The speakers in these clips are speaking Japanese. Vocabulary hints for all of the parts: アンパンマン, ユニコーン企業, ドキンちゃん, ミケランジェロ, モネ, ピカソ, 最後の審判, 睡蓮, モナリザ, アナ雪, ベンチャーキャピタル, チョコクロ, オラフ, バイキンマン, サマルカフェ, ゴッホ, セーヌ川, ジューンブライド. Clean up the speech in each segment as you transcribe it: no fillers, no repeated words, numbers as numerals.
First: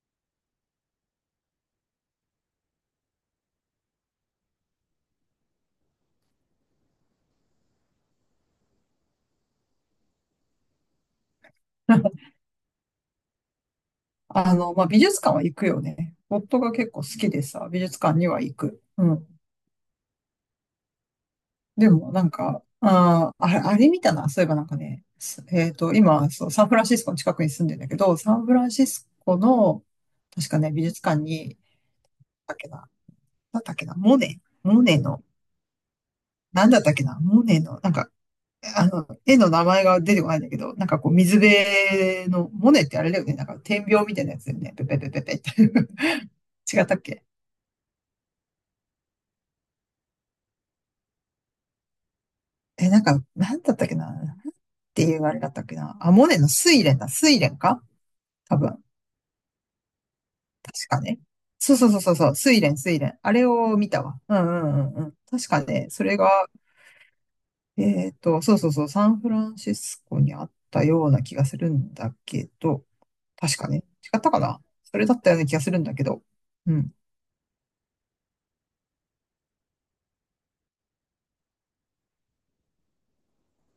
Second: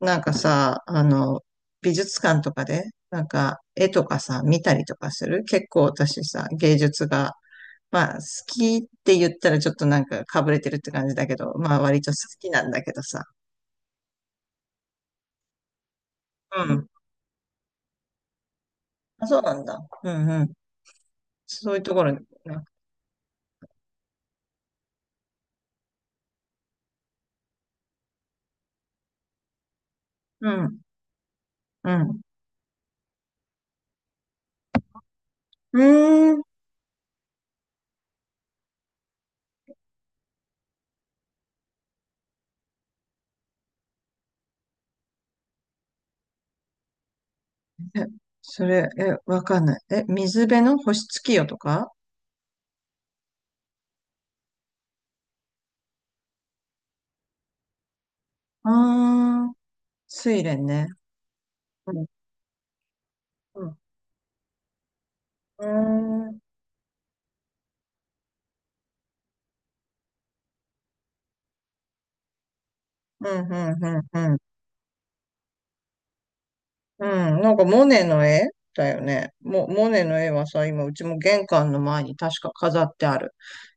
なんかさ、あの、美術館とかで、なんか絵とかさ、見たりとかする、結構私さ、芸術が、まあ好きって言ったらちょっとなんかかぶれてるって感じだけど、まあ割と好 きなんだけどさ。まあ、美術館は行くよね。夫うがん。結構好きでさ、美術館には行く。うあ、ん。そうなんだ。うんうん。そういうでところも、に、なんか、ああ、あれ見たな。そういえばなんかね、すえっと、今、そう、サンフランシスコの近くに住んでんだけど、サンフランシスコの、う確かね、ん。美術館に、うん。だっけな、なんだっけな、モネの、うーん。なんだったっけな、モネの、なんか、絵の名前が出てこないんだけど、なんかこう、水辺の、モネってあれだよね、なんか、点描みたいなやつだよね、ペペペペペって。違ったっけえ、それ、え、わかんない。え、水辺の星月夜とか。え、なんか、なんだったっけな。なんていうあれだったっけな。あ、モネの睡蓮だ。睡蓮か、多あ分。あー、睡蓮ね。確かね。そうそううそうん。そうそう。睡蓮、睡蓮。あれうん。を見たわ。うんうんうんうん。確かうーね、それん。が、そうそうそう、サンフランシスコにあったような気がするんだけど、うん、う確かね。ん、う違っん、たうん。かな、それだったような気がするんだけど。うん。うん、なんかモネの絵だよね。モネの絵はさ、今うちも玄関の前に確か飾ってある。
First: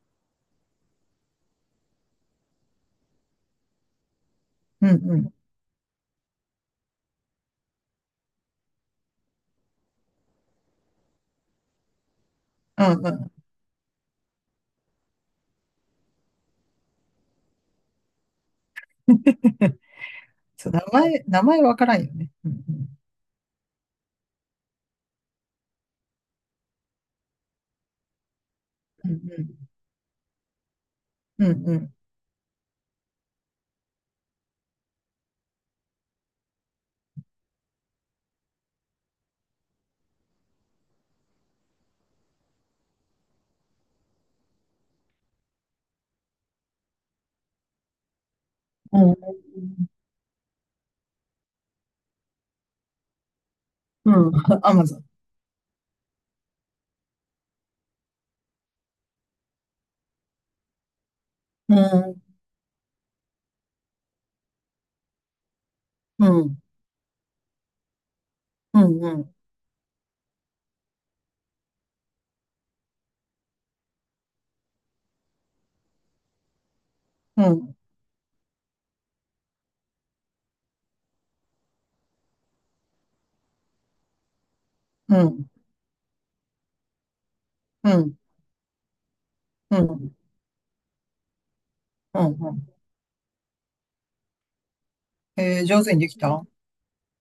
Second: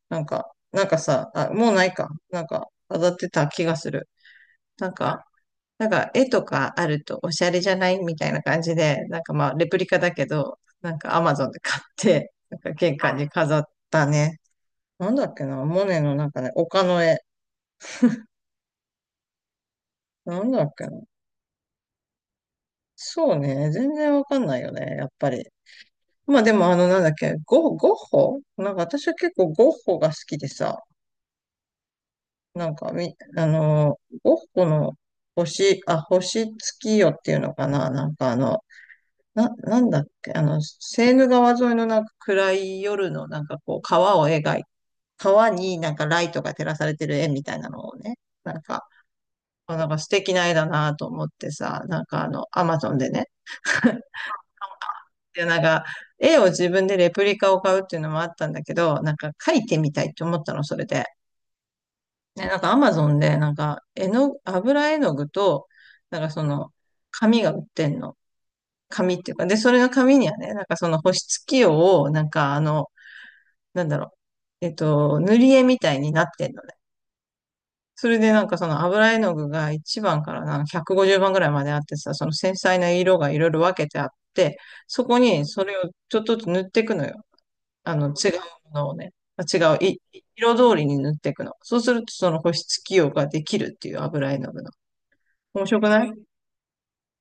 なんか、あ、もうないか。なんか飾ってた気がする。うなんんうか、ん。なんか絵とかあるとおしゃれじゃないみたいな感じで、なんかまあレプリカだけど、なんかアマゾンで買って、なんかう玄んう関にん。飾ったね。なんだっけな、モネのなんかね、丘の絵。なんだそう、っ名けな。前、名前わからんよね。うんうん。そうね、全然わかんないよね、やっぱり。まあでもあのなんだっけ、ゴッホなんか私うんはう結構ん。ゴッホが好きでさ、うんうん。なんかみ、あのー、ゴッホのあ、星月夜っていうのかな、なんかあの、なんだっけ、あの、セーヌ川沿いのなんか暗い夜のなんかこう川を描い、川になんかライトが照らされてる絵みたいなのをね、なんか、うんうあ、なん。んか素敵な絵だなと思ってさ、なんかあの、アマゾンでね、うん。アマゾン。で、なんか、絵を自分でレプリカを買うっていうのもあったんだけど、なんか描いてみたいって思ったの、それで。うん、ね、なんかアマゾンで、なんか、絵の、油絵の具と、なんかうそん、の、紙が売ってんの。うん、紙うっていん、うか、で、それの紙にはね、なんかその保湿器用を、なんかあの、なんだろう、えっと、塗り絵みたいになってんのね。うん、それでなんかその油絵の具が1番からなんか150番ぐらいまであってさ、その繊細な色がいろいろ分けてあって、そうこん、うにん、それをちょっとずつ塗っていくのよ。あうの、ん、違うものをね、あ違う、う色通りに塗っていくの。そうすると、ん、そのう保ん。湿器用ができるっていう油絵の具の。面白上く手になでい？きた？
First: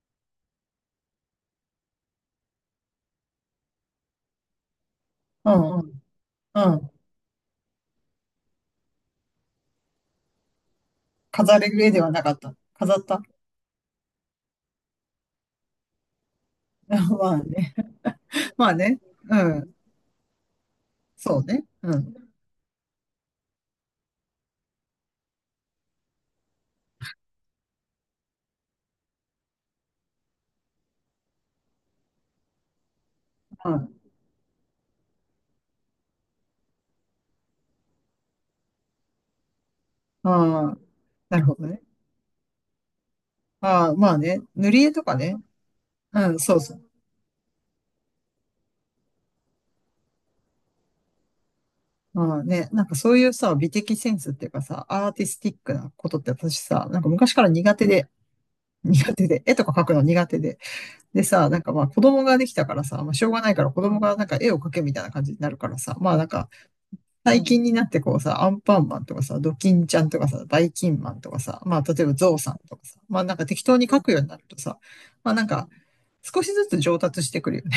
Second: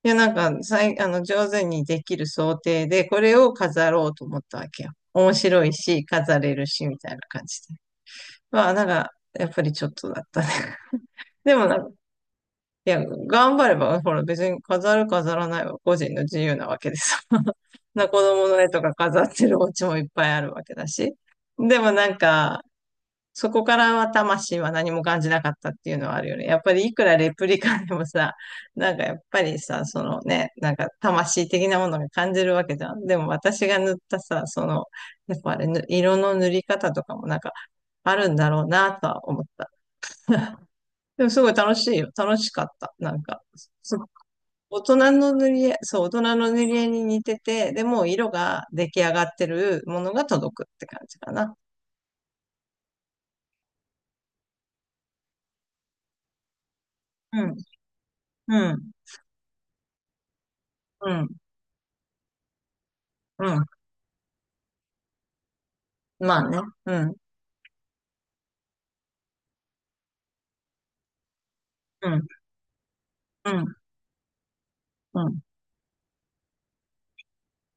いや、なんか、あの、上手にできる想定で、これを飾ろうと思ったわけよ。面う白いん、うん、し、飾れるうし、ん。みたいな感じで。まあ、なんか、やっぱりちょっとだったね。で飾もれなんるか、絵ではなかった。い飾や、った。 頑張れば、ほら、別に飾る飾らないは個人の自由なわ けですまあよ。ね。子供のま絵あとかね。飾っうてるおん。家もいっぱいあるわけだし。そうね。でうもなん。んか、そこからは魂は何も感じなかったっていうのはあるよね。やっぱりいくらレプリカでもさ、なんかやっぱりさ、そのね、なんか魂的なものが感じるわけじゃん。でも私うが塗ん。ったさ、その、やっぱあれ、色の塗り方とかもなんかあるんだろうなとは思った。ああ、でもなするごいほど楽ね。しいよ。楽しかった。なんか、ああ、そまあね。塗大り絵人とかのね。塗り絵、そう、大人うん、のそう塗そりう。絵に似てて、でも色が出来上がってるものが届くって感じかな。ああね。なんかそういうさ、美的センスっていうかさ、アーティスティックなことって私さ、なんか昔かうらん、苦手で、うん、絵とか描くの苦手で。うでん、さ、なんかまあ子供ができたからさ、まあしょうがうないん。から子供がなんか絵を描けみたいな感じになるからさ、まあなんまあかね。うん。最近になってこうさ、アンパンマンとかさ、ドキンちゃんとかさ、バイキンマンとかさ、まあ例えうばん。ゾウさんとかさ、まあなんかう適当ん。に描くようになるとさ、うまあん。なんか少しずつ上達してくるよね。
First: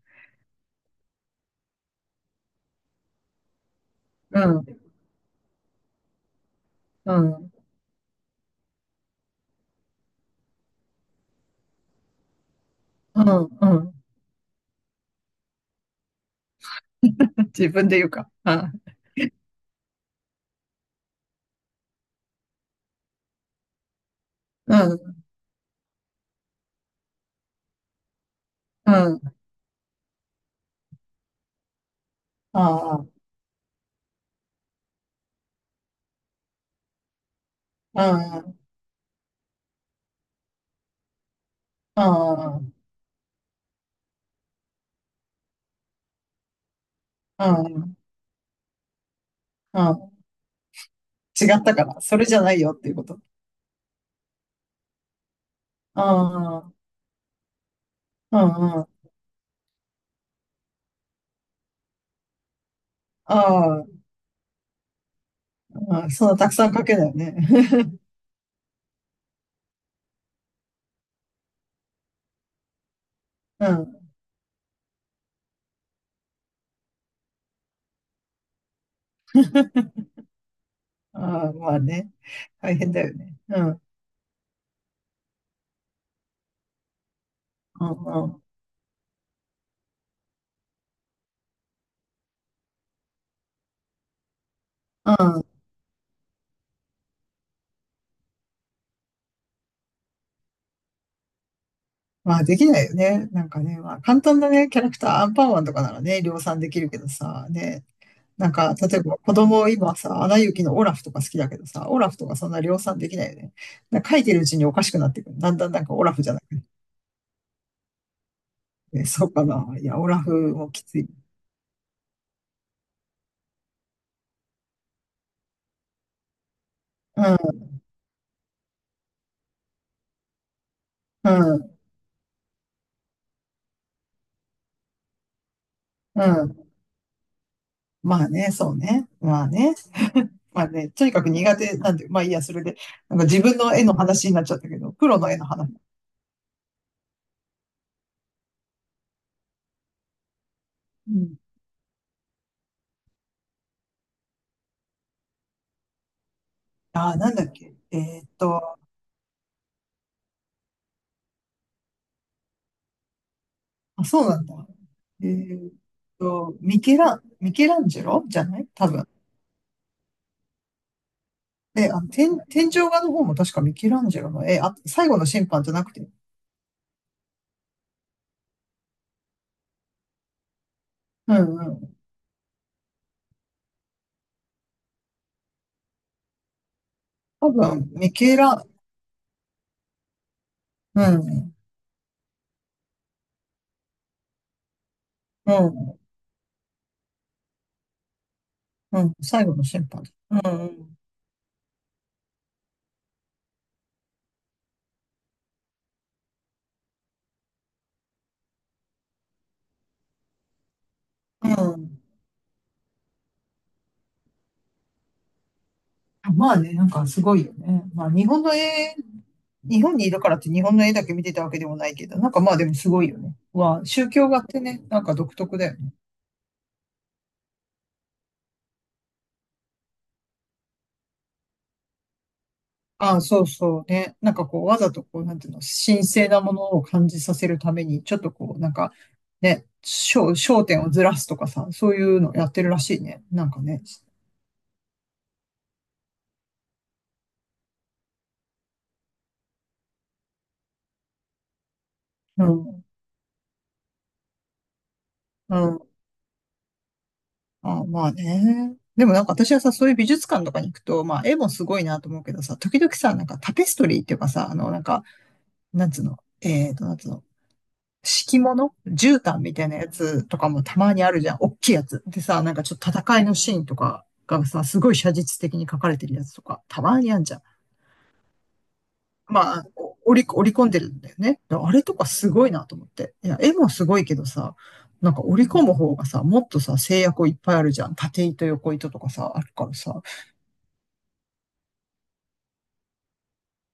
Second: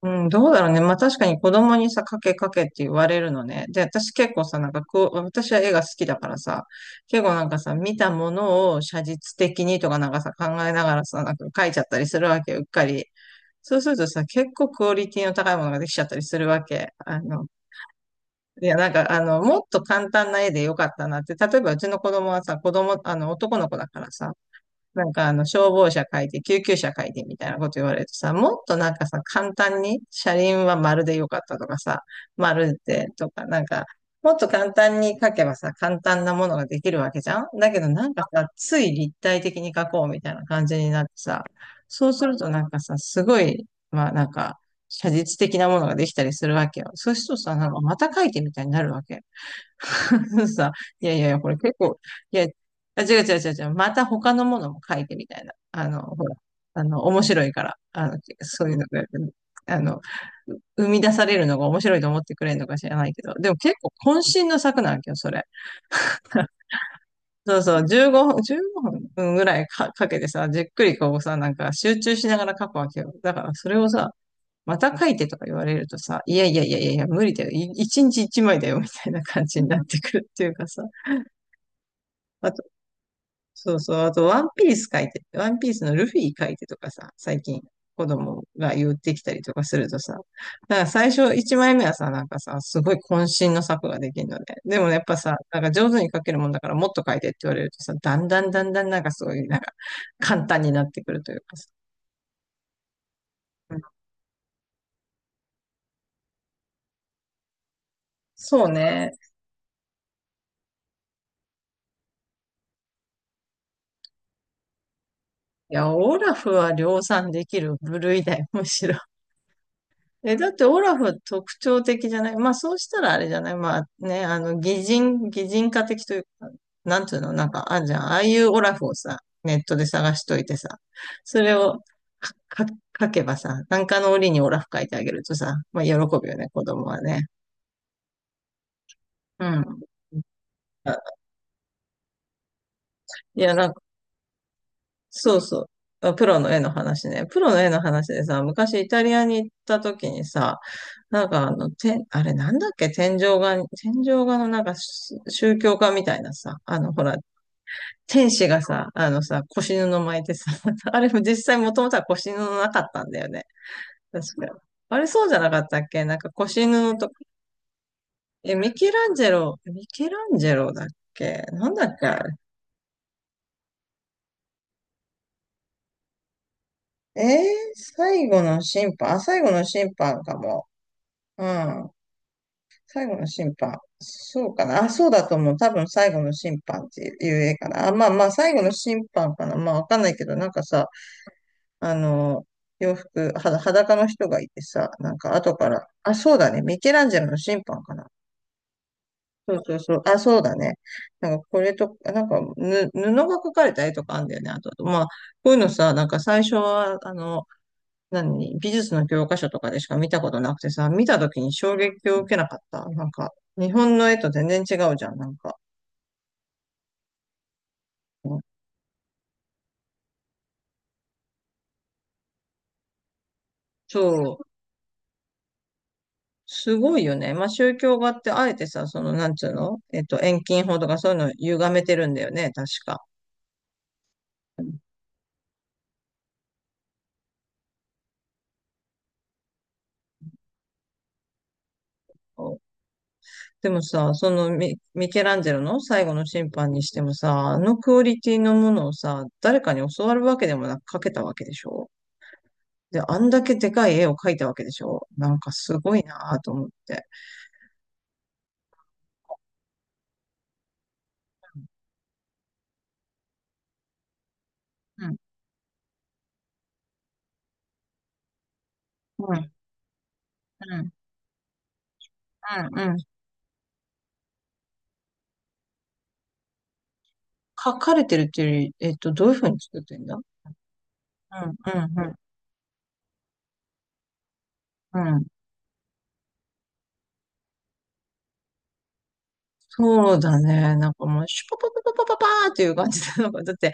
うん、どうだろうね。まあ確かに子供にさ、かけかけって言われるのね。で、私結構さ、なん かこう、私は絵が好きだからさ、う結ん、構うなんん、かさ、見たものを写実的にとかなんかさ、考えながらさ、なんか描いちゃったりするわけよ、うっかり。うん、うそうすん。るとさ、結構クオリティの高いものができちゃったりするわけ。あの、自分で言うか。ういん、や、なんか、あの、もっと簡単な絵でよかったなって。例えば、うちの子供はさ、子供、あの、男の子だからさ、うなんん、かあの消防車書いて、救急車書いてみたいなこと言われるとさ、もっとなうんかさ、ん、簡単に車輪は丸でよかったとかさ、丸ああ、でとか、なんか、もっと簡単に書けばさ、簡単なものができるわけじゃん、だけどうなんかさ、ん、つい立体的に書こうみたいな感じになってさ、うそうするとなんん、かさ、すごい、まあなんか、写実的なものができたりするわけよ。そうするとうさ、なんかまん、た書いてみたいになるわけ。うん。さ、いやいやいや、違これった結から、構、それじいゃや、ないよっていうあ、こ違と。う違う違う違う、また他のものも書いてみたいな。あうの、ほら、ん、うん、あの、面白いから、あの、うそうん、いううのん。が、あの、生み出されるのが面白いと思ってくれるのか知らないけど、でも結構渾身の作なんけど、それ。ああ、そんなたくさん書けないよね。そうそう、15分、15分ぐらいか、かけてさ、じっくりこうさ、なんか集中しながら書くわけよ。だからそうれをん。さ、また書いてとか言われるとさ、いやいやいやいやいや、無理だよ。一日一枚だよ、みたいな感じになってくるっていうかさ、ああ、まあね。大変だよね。うそうん。そう。あと、ワンピース描いて、ワンピースのルフィ描いてとかさ、最近う子んうん。供が言ってきたりとかするとさ、だから最初1枚目はさ、なんかさ、すごい渾身の作ができるので、でもやっうぱさ、ん。なんか上手に描けるもんだからもっと描いてって言われるとさ、だんだんだんだんなんかすごい、なんか簡単になってくるというかさ。まあできないよね。なんかうね、ん、まあ簡単なね、キャラクター、アンパンマンとかならね、量産できるけどさ、ね。なんそうか、例えね。ば子供今さ、アナ雪のオラフとか好きだけどさ、オラフとかそんな量産できないよね。なんか書いてるうちにおかしくなってくる。だんだんいなんや、かオラオフじゃラなくフは量産できる部類だよ、むしろ。て。そうかな。いや、オラえ、だっフてもオきラつフい。は特徴的じゃない。まあそうしたらあれじゃない。まあね、あの、擬人化的というか、なんていううの、なんん、かあんじゃん。ああいうオラフをさ、ネットで探しといてさ、うそれん、をか、か、書けばさ、なんかの折にオラフ書いてあげるとさ、まあ喜ぶうよね、子ん。供はね。まあね、そうね。まうあね。ん。まあね、とにかく苦手なんで、まあいいや、それで、なんかい自や、分なんのか絵の話になっちゃったけど、プロのそ絵うのそう。話。あ、プロの絵の話ね。プロの絵の話でさ、昔イタリアに行った時にさ、うなんん。かあの、て、あれなんだっけ、天井画、天井画のなんか、し宗教画みたいなさ、あのほあら、あ、なんだっけ。天使がさ、あのさ、腰布巻いてさ、あれも実際もともとは腰布なかったんだよね。あ、そうなん確だ。か。あれそえうじゃなかっーったっけ、なんか腰ミケ布と。ラン、ミケランジェロじゃえ、ないミ多ケ分。ランジェロ、ミケランジェロだっけ、なんだで、っけあれ。天井画の方も確かミケランジェロの絵、あ、最後の審判じゃなくて。えー、最後の審判、あ、最後の審判かも。ううんうん。ん。最後の審判。そうかな。あ、そうだと思う。多分最後の審判っていう多映画かな。分、あ、まあミまあ、ケ最後ラ、の審判かな。まあわかんないけど、なんかさ、うん、あの、洋服、は、裸の人がいてさ、なんかう後から、ん、あ、そうだね。ミケランジェロの審判かな。うん、最そ後うのそう審そう。判。あ、うそうだね。ん、なんかこれと、なんかぬ、布が描かれた絵とかあんだよね。あと、まあ、こういうのさ、なんか最初は、あの、何、美術の教科書とかでしか見たことなくてさ、見た時うに衝ん、撃を受けなかった。なんか、日本の絵と全然違うじゃん、なんか。まあね、なんかすごいよね。まあ日本の絵、日本にいるからって日本の絵だけ見てたわけでもないけど、なんかまあでもすごいよね。わあ、宗教そ画う、ってね、なんか独特だよね。すごいよね。まあ、宗教画ってあえてさ、その、なんつうの、えっと、遠近法とかそういうのを歪めてるんだよね、確か。ああ、そうそうね。なんかこう、わざとこう、なんていうの、神聖なものを感じさせるために、ちょっとこう、なんか、ね、焦点をずらすとかさ、そういうのやってるらしいね。なんかでもね。さ、そのミケランジェロの最後の審判にしてもさ、あのクオリティのものをさ、誰かに教わるわけでもなく描けたわけでしょ？うん、で、あんだけでかい絵を描いたわけでしょ、なんかうすん。ごいなぁと思って。あ、まあね。でもなんか私はさ、そういう美術館とかに行くと、まあ絵もすごいなと思うけどさ、時々さ、なんかタペストリーっていうかさ、あの、なんか、うん。なんつうの、なんつうの、敷物絨毯みたいなやつとかもたうん、まにあるじゃん。おっきいやつ。でさ、なんかちうょっん、とうん。戦いのシーンとかがさ、すごい写実的に描かれてるやつとか、たまにあんじゃん。書かれてるっていうより、えっと、どういうふうまにあ、作ってんだ？う織り込んでるんだよね。ん、あうれとかん、すごいなと思って。いや、絵もすごいけどさ、うん、なんうかん、織り込む方がさ、もっとさ、制約いっぱいあるじゃん。縦糸、横糸とかさ、あるからさ。そうだね。なんかもう、シュパパパパパパーっていう感じで、なんか、だって、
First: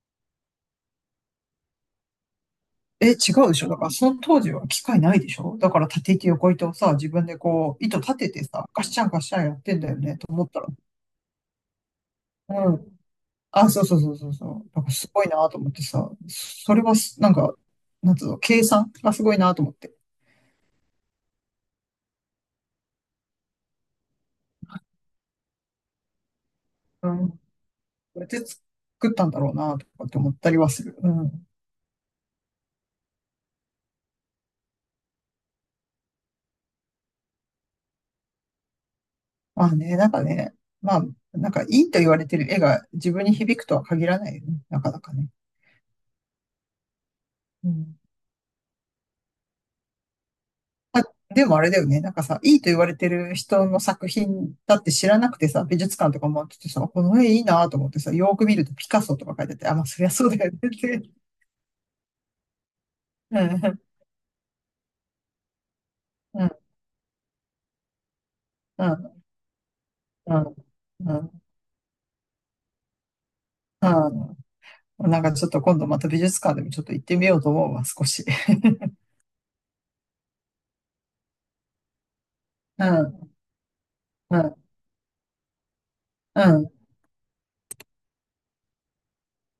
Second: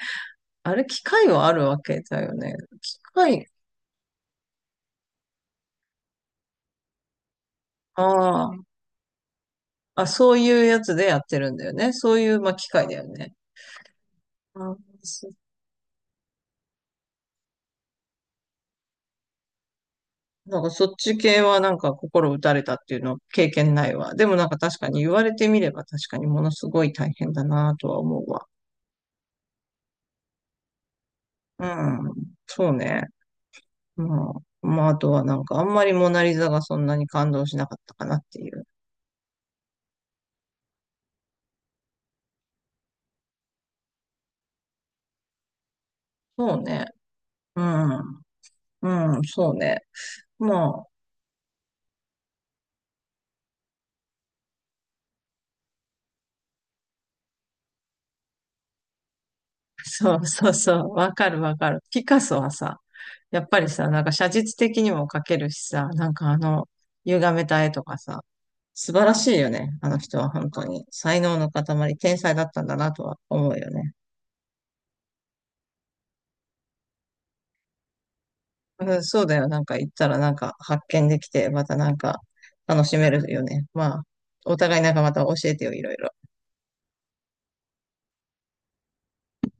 あれ、機械はあるわけだよね。機え、違械、うでしょ。だから、その当時は機械ないでしょ。だから、縦糸横糸をさ、自分でこう、糸立ててああ、さ、ガッシャンガッシャンやってんだよあ、ね、とそう思ったいうら。やつでやってるんだよね。そういう、まあ、機う械だん。よね。あ、そうそうそうそうそう。あー、だからすごいそ、なと思ってさ、それはす、なんか、なんつうの、計算がすごいなと思って。なんか、そっち系はなんか、心打たれたっていうの経験ないわ。でもなんか、確かに言われてみれば、確かにものすごいう大ん。変こだなとは思うやっうてわ。作ったんだろうなとかって思ったりはする。うん。うん、そうね。ままあ、あとはなんかあんまりモナリザがそんなに感動しなかったかなっていう。まあね、なんかね、まあ、なんかいいと言われてる絵が自分に響くとは限らないよね。なかなかね。そうね。ううん。ん。うん、そうね。もあ、でもあれだよね。なんかさ、いいと言われてる人の作品だって知らなくてさ、美術館とか回っててさ、この絵いいなと思ってさ、よーく見るとピカソとか書いてて、あ、まあう、そりゃそうそうだそようねっそう。て。わかるわかる。ピカソはさ、うやっぱりん、さ、なんか写実的にも描けるしさ、なんかあうん、の、歪めた絵とかさ、う素晴らん、しいよね。あの人はう本ん、当に。う才能ん。の塊、天才だったんだなとは思うよね。うん、なんかちょっと今度また美術館でもちょっと行ってみようと思うわ、少し。うん、そうだよ。なんか行ったらなんか発見できて、またなんか楽うしめるん、よね。まあ、うおん、互いなんかまた教えてよ、いろいろ。うん。